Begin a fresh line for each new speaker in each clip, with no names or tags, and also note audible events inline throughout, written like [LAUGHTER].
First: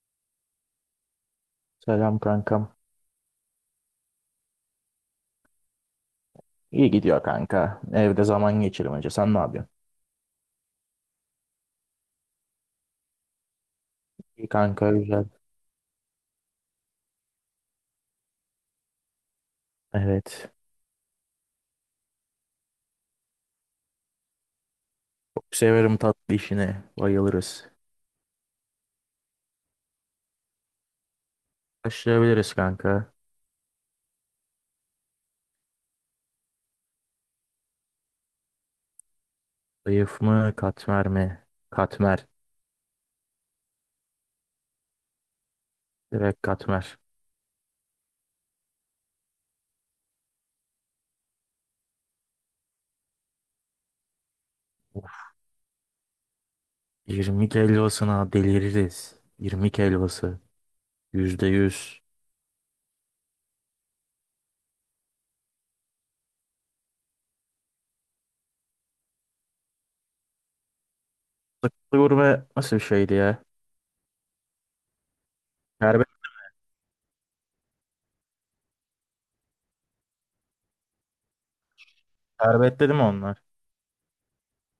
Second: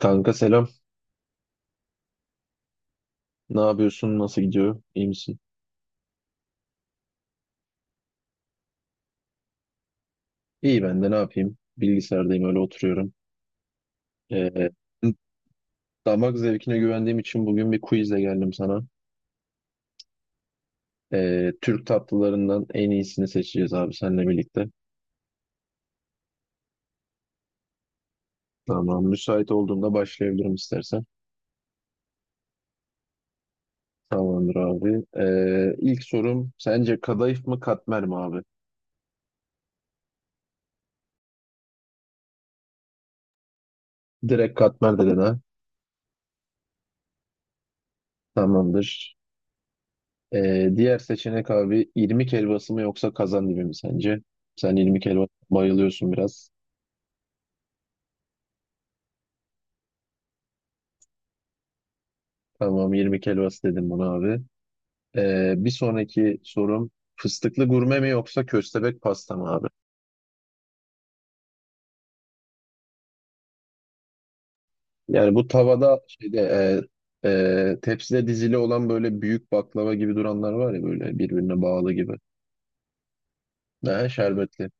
Kanka selam.
Selam kankam.
Ne yapıyorsun? Nasıl gidiyor? İyi misin?
İyi gidiyor kanka. Evde zaman geçirmece. Sen ne yapıyorsun?
İyi, ben de ne yapayım? Bilgisayardayım, öyle oturuyorum.
İyi
Ee,
kanka güzel.
damak zevkine güvendiğim için bugün bir quizle geldim sana.
Evet.
Türk tatlılarından en iyisini seçeceğiz abi seninle birlikte.
Çok severim tatlı işini. Bayılırız.
Tamam. Müsait olduğunda başlayabilirim istersen.
Başlayabiliriz kanka.
Tamamdır abi. İlk sorum sence kadayıf mı katmer mi abi?
Zayıf mı katmer mi? Katmer.
Direkt katmer dedin ha.
Direkt katmer.
Tamamdır. Diğer seçenek abi irmik helvası mı yoksa kazandibi mi sence? Sen irmik helvası bayılıyorsun biraz.
20 helvasına deliririz. 20 helvası. Yüzde yüz.
Tamam, 20 helvası dedim buna abi. Bir sonraki sorum fıstıklı gurme mi yoksa köstebek pasta mı abi?
Gurme nasıl bir şeydi ya?
Yani bu tavada
Şerbet,
şeyde tepside dizili olan böyle büyük baklava gibi duranlar var ya, böyle birbirine bağlı gibi.
şerbet dedim onlar.
Ne şerbetli.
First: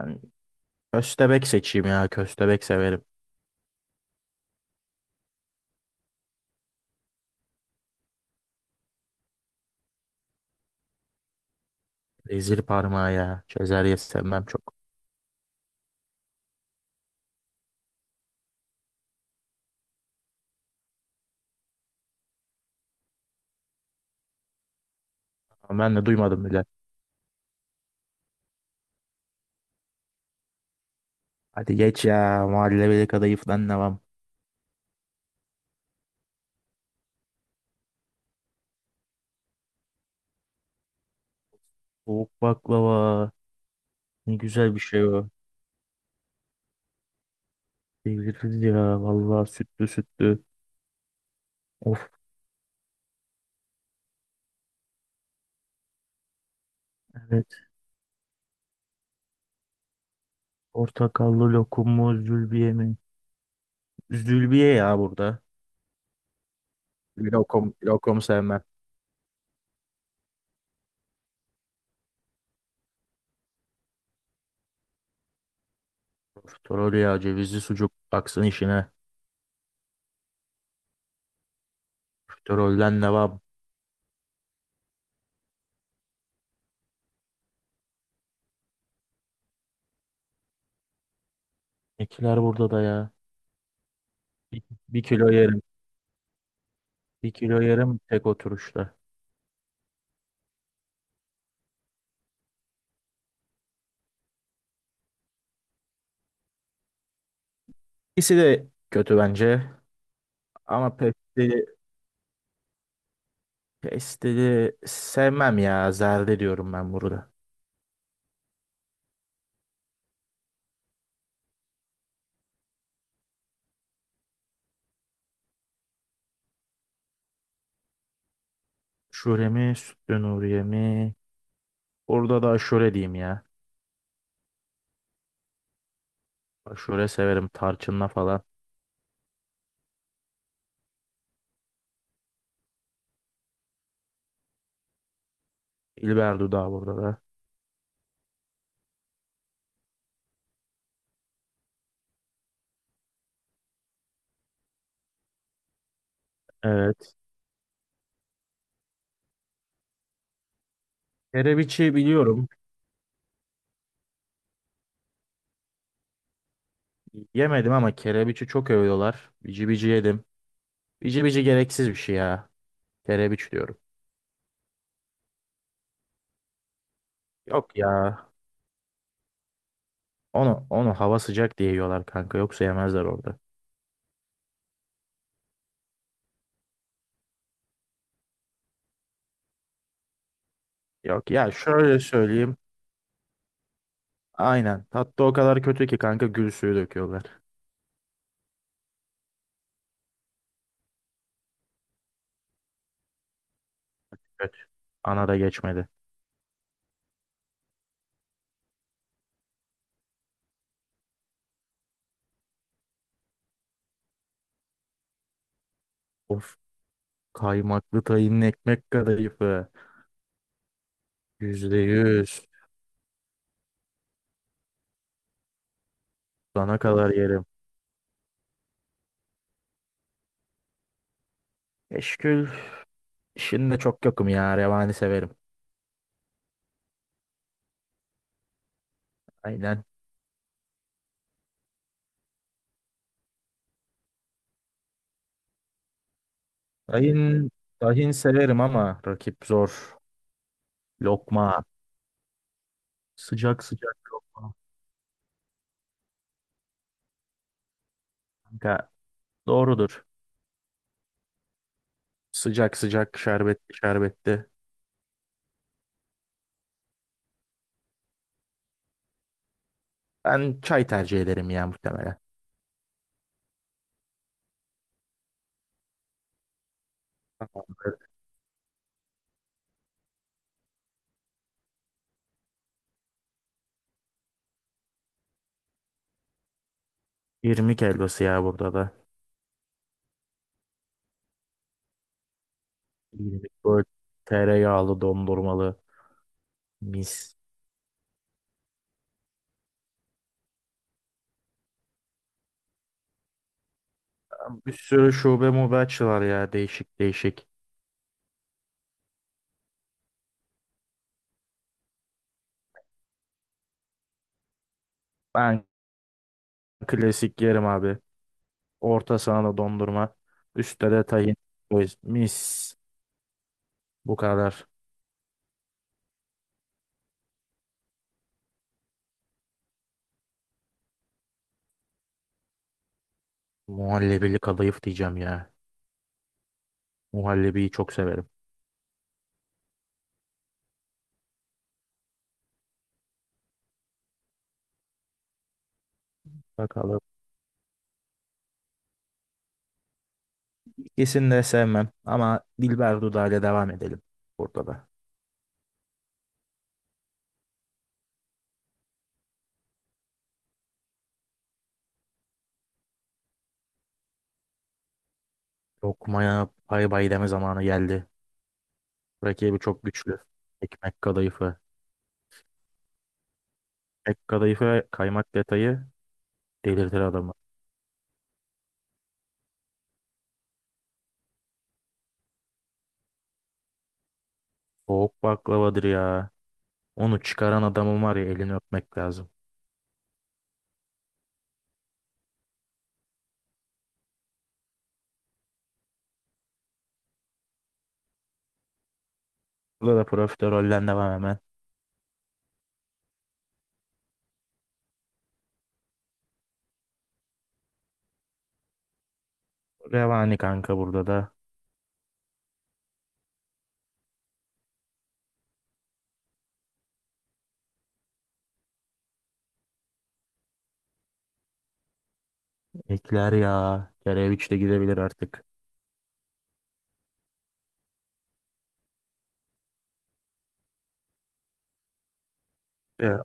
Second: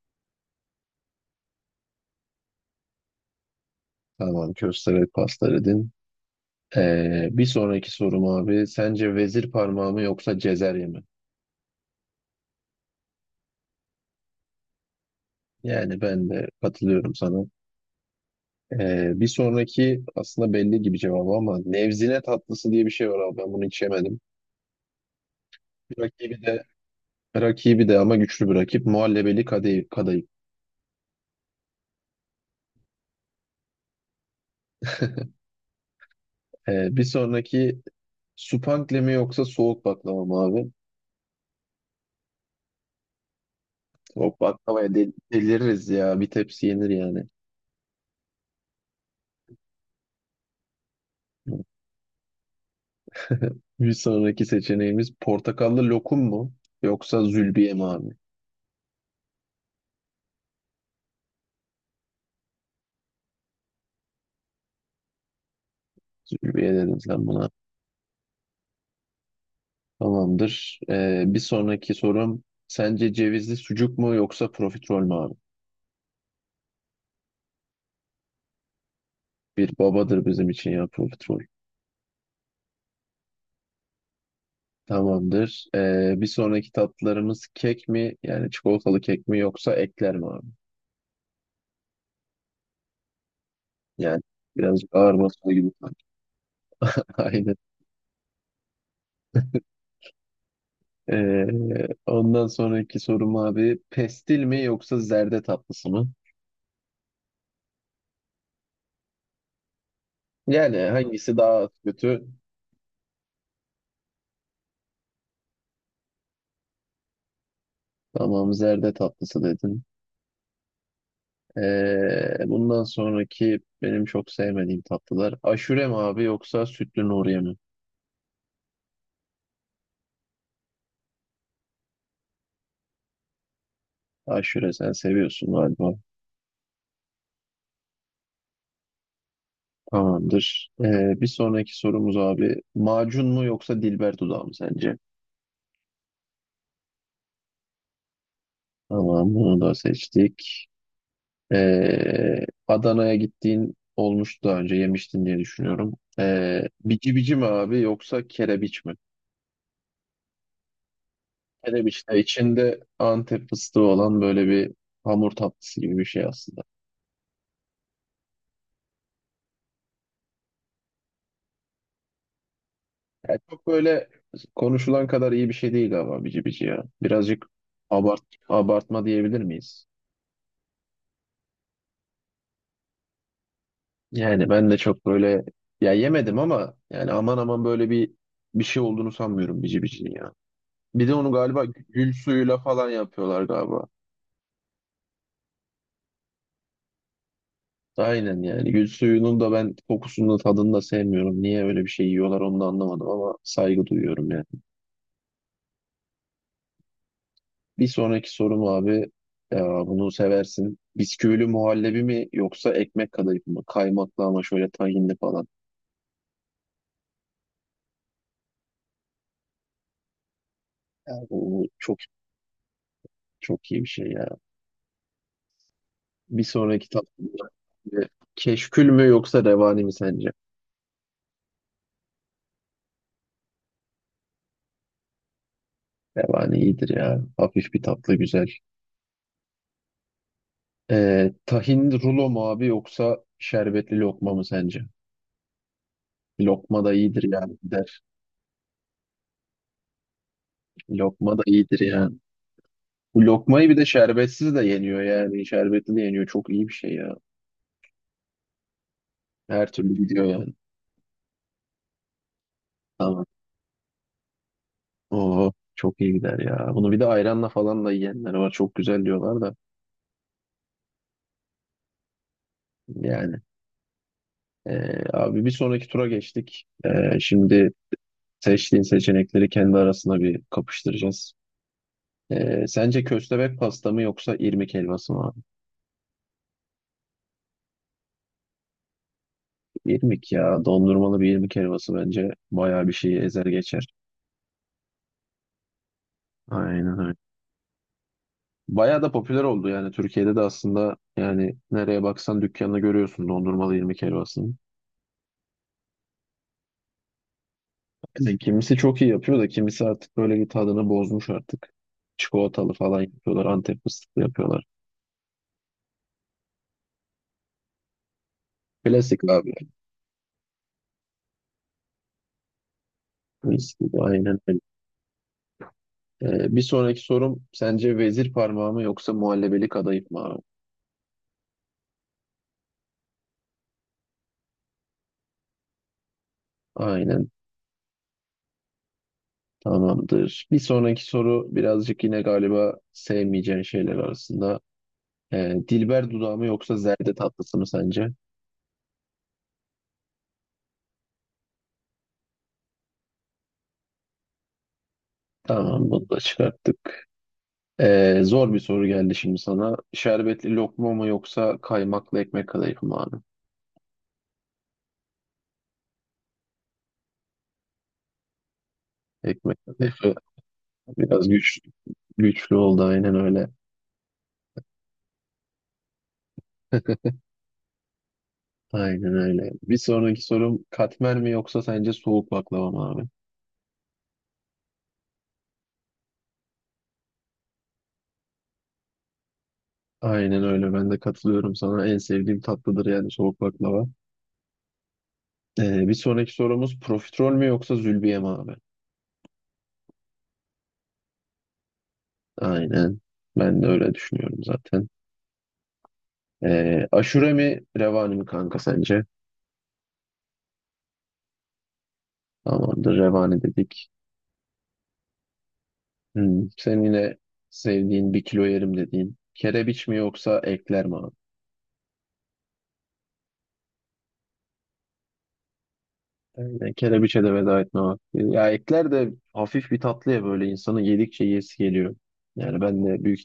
Yani köstebek seçeyim ya. Köstebek severim.
Tamam, köstebek pasta dedin. Bir sonraki sorum abi sence vezir parmağı mı yoksa cezerye mi?
Rezil parmağı ya. Çözer yesem çok.
Yani ben de katılıyorum sana. Bir sonraki aslında belli gibi cevabı ama nevzine tatlısı diye bir şey var abi, ben bunu hiç yemedim.
Ama ben de
Rakibi
duymadım
de
bile.
rakibi de ama güçlü bir rakip. Muhallebeli Kadayıf. Kadayıf.
Hadi geç ya. Mahalleli kadayıf falan var?
Bir sonraki Supankle mi yoksa soğuk baklava mı abi?
Soğuk baklava. Ne
Soğuk
güzel bir
baklavaya
şey o.
deliririz ya. Bir tepsi yenir yani.
Deliririz ya. Vallahi sütlü sütlü. Of,
[LAUGHS] Bir sonraki seçeneğimiz portakallı lokum mu yoksa
evet.
zülbiye mi abi?
Portakallı lokum mu zülbiye mi? Zülbiye ya burada.
Zülbiye dedin sen buna.
Lokum, lokum sevmem.
Tamamdır. Bir sonraki sorum sence cevizli sucuk mu yoksa profiterol mü abi?
Profiterol ya cevizli sucuk. Baksın işine.
Bir babadır bizim için ya profiterol.
Profiterolden ne var?
Tamamdır. Bir sonraki tatlılarımız kek mi? Yani çikolatalı kek mi yoksa ekler mi abi?
Ekiler burada da ya.
Yani
Bir,
birazcık
bir
ağır
kilo
basma
yerim.
gibi sanki. [LAUGHS]
Bir
Aynen.
kilo yerim tek oturuşta.
Ondan sonraki sorum abi pestil mi yoksa zerde tatlısı mı?
İkisi de kötü bence.
Yani
Ama
hangisi daha kötü?
Pesteli sevmem ya. Zerde diyorum ben burada.
Tamam, zerde tatlısı dedin. Bundan sonraki benim çok sevmediğim tatlılar. Aşure mi abi yoksa sütlü Nuriye mi?
Şöyle mi? Sütlü Nuriye mi? Burada da aşure diyeyim ya.
Aşure sen seviyorsun galiba.
Aşure severim. Tarçınla falan.
Tamamdır. Bir sonraki sorumuz abi. Macun mu yoksa Dilber dudağı mı sence?
İlber dudağı burada da.
Tamam, bunu da seçtik. Adana'ya gittiğin olmuş, daha önce yemiştin diye düşünüyorum.
Evet.
Bici bici mi abi yoksa kerebiç mi?
Kerebiçi
Kerebiç de
biliyorum.
içinde Antep fıstığı olan böyle bir hamur tatlısı gibi bir şey aslında.
Yemedim ama kerebiçi çok övüyorlar. Bici bici yedim. Bici bici gereksiz bir şey ya.
Yani
Kerebiç
çok
diyorum.
böyle konuşulan kadar iyi bir şey değil ama bici bici ya. Birazcık
Yok ya.
abart, abartma diyebilir miyiz?
Onu hava sıcak diye yiyorlar kanka. Yoksa yemezler orada.
Yani ben de çok böyle, ya yemedim ama yani aman aman böyle bir şey olduğunu sanmıyorum bici bicinin ya. Bir de
Yok
onu
ya,
galiba
şöyle
gül
söyleyeyim.
suyuyla falan yapıyorlar galiba.
Aynen. Tatlı o kadar kötü ki kanka gül suyu döküyorlar.
Aynen, yani gül suyunun da ben kokusunu da tadını da sevmiyorum. Niye öyle bir şey yiyorlar onu da anlamadım ama saygı duyuyorum yani.
Evet. Ana da geçmedi.
Bir sonraki sorum abi, ya bunu seversin. Bisküvili muhallebi mi yoksa ekmek kadayıf mı? Kaymaklı ama şöyle tahinli falan.
Of, kaymaklı tayının ekmek kadayıfı.
Ya bu
Yüzde
çok
yüz.
çok iyi bir şey ya. Bir
Sana
sonraki tatlı.
kadar yerim.
Keşkül mü yoksa revani mi sence?
Eşkül işinde çok yokum ya. Revani severim.
Revani iyidir ya. Hafif bir tatlı, güzel.
Aynen.
Tahin rulo mu abi yoksa şerbetli lokma mı sence? Lokma da iyidir
Tahin,
yani, gider.
tahin severim ama rakip zor.
Lokma da
Lokma.
iyidir yani. Bu
Sıcak
lokmayı bir de
sıcak lokma.
şerbetsiz de yeniyor yani. Şerbetli de yeniyor. Çok iyi bir şey ya.
Kanka,
Her türlü
doğrudur.
gidiyor yani.
Sıcak sıcak
Tamam.
şerbetli şerbetli.
Oo, çok iyi gider ya. Bunu bir de ayranla falan da yiyenler var. Çok güzel diyorlar da.
Ben çay tercih ederim ya muhtemelen.
Yani. Abi bir sonraki tura geçtik. Şimdi
Tamamdır.
seçtiğin seçenekleri kendi arasında bir kapıştıracağız. Sence köstebek pasta mı yoksa irmik helvası mı abi?
20 helvası ya burada da.
İrmik ya. Dondurmalı bir irmik helvası bence bayağı bir şeyi ezer
20, böyle
geçer.
tereyağlı dondurmalı,
Aynen öyle.
mis.
Bayağı da popüler oldu yani. Türkiye'de de aslında yani nereye baksan dükkanını görüyorsun dondurmalı irmik helvasını.
Bir sürü şube mobe açılar ya, değişik değişik.
Yani kimisi çok iyi yapıyor da kimisi artık böyle bir tadını bozmuş artık. Çikolatalı falan yapıyorlar. Antep fıstıklı yapıyorlar.
Ben klasik yerim abi. Orta
Klasik abi.
sahada dondurma. Üstte de tahin. Mis.
Klasik.
Bu
Aynen.
kadar.
Bir sonraki sorum sence vezir parmağı mı yoksa muhallebelik kadayıf mı abi?
Muhallebili kadayıf diyeceğim ya.
Aynen,
Muhallebiyi çok severim.
tamamdır. Bir sonraki soru birazcık yine galiba sevmeyeceğin şeyler arasında. Dilber dudağı mı yoksa
Bakalım.
zerde tatlısı mı sence?
İkisini de sevmem ama Dilber Dudağ'la devam edelim burada da.
Tamam, bunu da çıkarttık. Zor bir soru geldi şimdi sana. Şerbetli lokma mı yoksa kaymaklı ekmek kadayıf mı abi?
Lokmaya bay bay deme zamanı geldi. Rakibi
Ekmek
çok
kadayıfı
güçlü. Ekmek
biraz
kadayıfı.
güçlü oldu, aynen öyle.
Ekmek kadayıfı ve kaymak detayı delirtir
[LAUGHS]
adamı.
Aynen öyle. Bir sonraki sorum katmer mi yoksa sence soğuk baklava mı abi?
Soğuk baklavadır ya. Onu çıkaran adamın var ya, elini öpmek lazım.
Aynen öyle. Ben de katılıyorum sana. En sevdiğim tatlıdır yani soğuk baklava. Bir sonraki sorumuz profiterol mü yoksa zülbiye mi abi?
Burada da profiterollen devam hemen.
Aynen. Ben de öyle düşünüyorum zaten. Aşure mi revani mi kanka sence?
Revani kanka burada da.
Tamamdır, revani dedik. Hmm. Senin yine sevdiğin, bir kilo yerim dediğin. Kerebiç mi yoksa ekler mi abi?
Ekler ya. Kereviç de gidebilir artık.
Aynen. Kerebiçe de veda etme vakti. Ya ekler de hafif bir tatlı ya, böyle insanı yedikçe yesi geliyor. Yani ben de büyük
Ya.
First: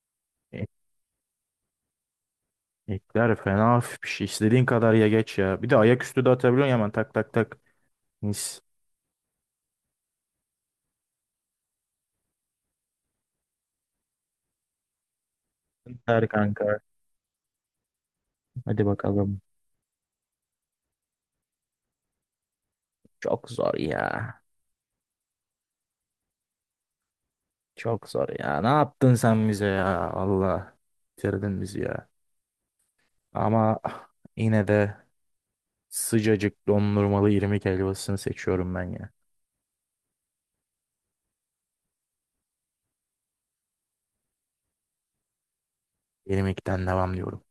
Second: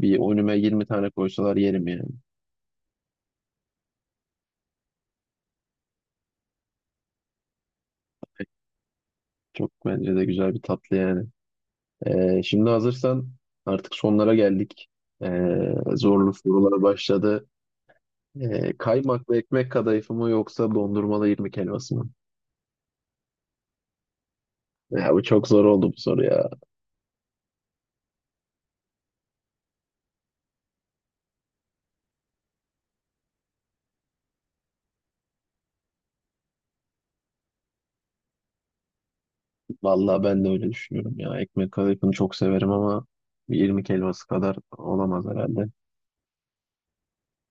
bir önüme
E-
20 tane koysalar yerim yani.
Ekler fena hafif bir şey. İstediğin kadar ya, geç ya. Bir de ayaküstü de atabiliyorsun hemen, tak tak tak. Mis.
Çok bence de güzel bir tatlı yani. Şimdi hazırsan artık sonlara geldik.
Süper
Zorlu
kanka.
sorular başladı.
Hadi
Kaymaklı
bakalım.
ekmek kadayıfı mı yoksa dondurmalı irmik helvası mı?
Çok zor ya.
Ya bu çok zor oldu bu soru ya.
Çok zor ya. Ne yaptın sen bize ya? Allah. Bitirdin bizi ya. Ama yine de sıcacık dondurmalı irmik helvasını seçiyorum ben ya.
Vallahi ben de öyle düşünüyorum ya. Ekmek kadayıfını çok severim ama bir irmik helvası kadar olamaz herhalde.
Benim ilkten devam diyorum.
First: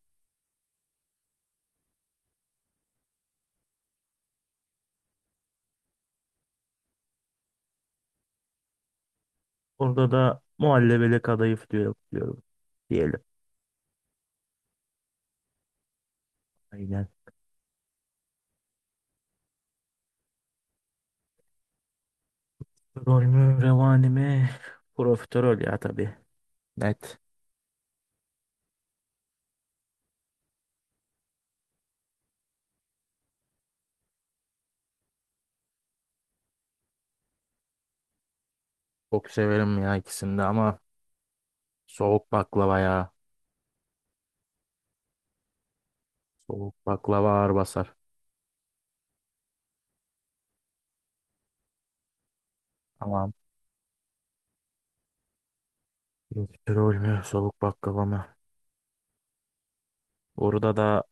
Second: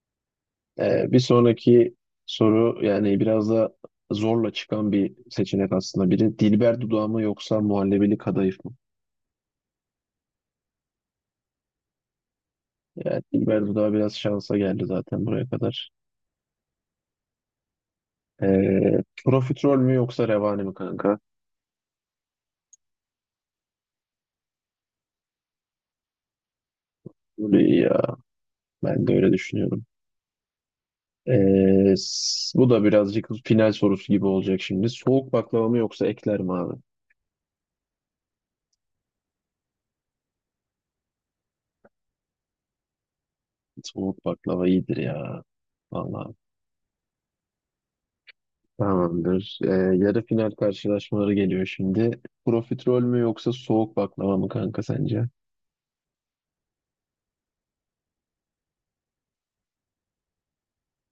Bir sonraki soru yani biraz da zorla çıkan bir seçenek aslında biri. Dilber dudağı mı yoksa muhallebili kadayıf mı?
Orada da muhallebele kadayıf diyorum
Yani
diyelim.
Dilber Duda biraz şansa geldi zaten buraya kadar.
Aynen.
Profiterol mü yoksa revani mi kanka?
Rol mü, revani mi? Profiterol ya tabii. Net.
Böyle iyi. Ya ben de öyle düşünüyorum. Bu da birazcık final sorusu gibi olacak şimdi. Soğuk baklava mı yoksa ekler mi abi?
Çok severim ya ikisini de, ama soğuk baklava ya.
Soğuk baklava iyidir ya. Vallahi
Soğuk baklava ağır basar.
tamamdır. Yarı final karşılaşmaları geliyor şimdi. Profiterol mü
Tamam.
yoksa soğuk baklava mı kanka sence?
Profiterol mü? Soğuk baklava mı? Burada da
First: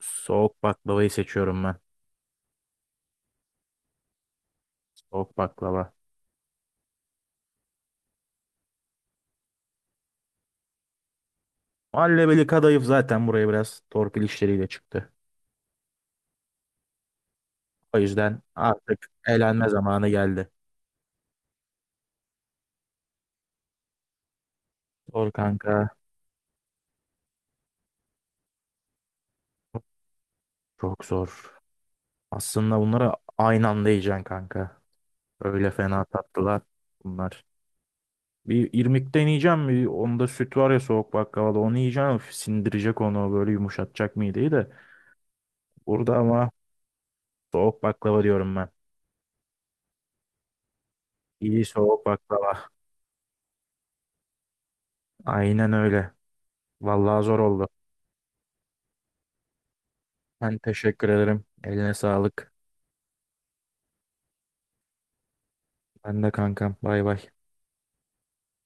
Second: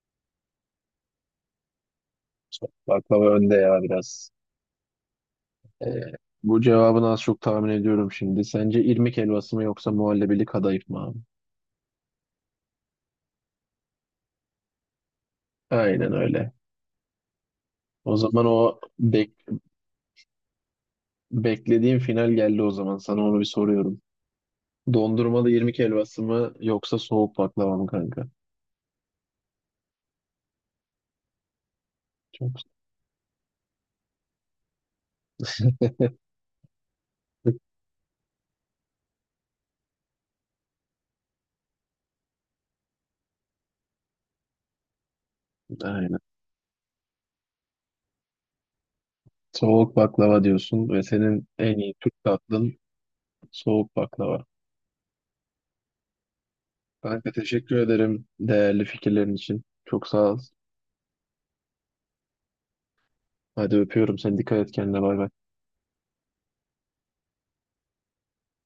soğuk baklavayı seçiyorum ben.
Soğuk baklava önde ya biraz.
Soğuk baklava.
Ee, bu cevabını az çok tahmin ediyorum şimdi. Sence irmik helvası mı yoksa muhallebili kadayıf mı abi?
Muhallebeli kadayıf zaten buraya biraz torpil işleriyle çıktı.
Aynen öyle.
O
O
yüzden
zaman o
artık eğlenme zamanı geldi.
beklediğim final geldi o zaman. Sana onu bir soruyorum.
Sor
Dondurmalı
kanka.
irmik helvası mı yoksa soğuk baklava mı kanka?
Çok zor.
Çok
Aslında bunlara aynı anda yiyeceksin kanka. Öyle fena tatlılar bunlar. Bir irmik deneyeceğim. Bir, onda süt var ya, soğuk baklavada onu yiyeceğim. Üf, sindirecek onu, böyle yumuşatacak mideyi de.
[LAUGHS]
Burada
aynen.
ama soğuk baklava diyorum ben.
Soğuk baklava diyorsun ve senin
İyi
en iyi
soğuk
Türk
baklava.
tatlın soğuk baklava.
Aynen öyle. Vallahi
Kanka
zor oldu.
teşekkür ederim değerli fikirlerin için. Çok sağ ol.
Ben teşekkür ederim. Eline sağlık.
Hadi öpüyorum seni. Dikkat et kendine. Bay bay.
Ben de kankam. Bay bay.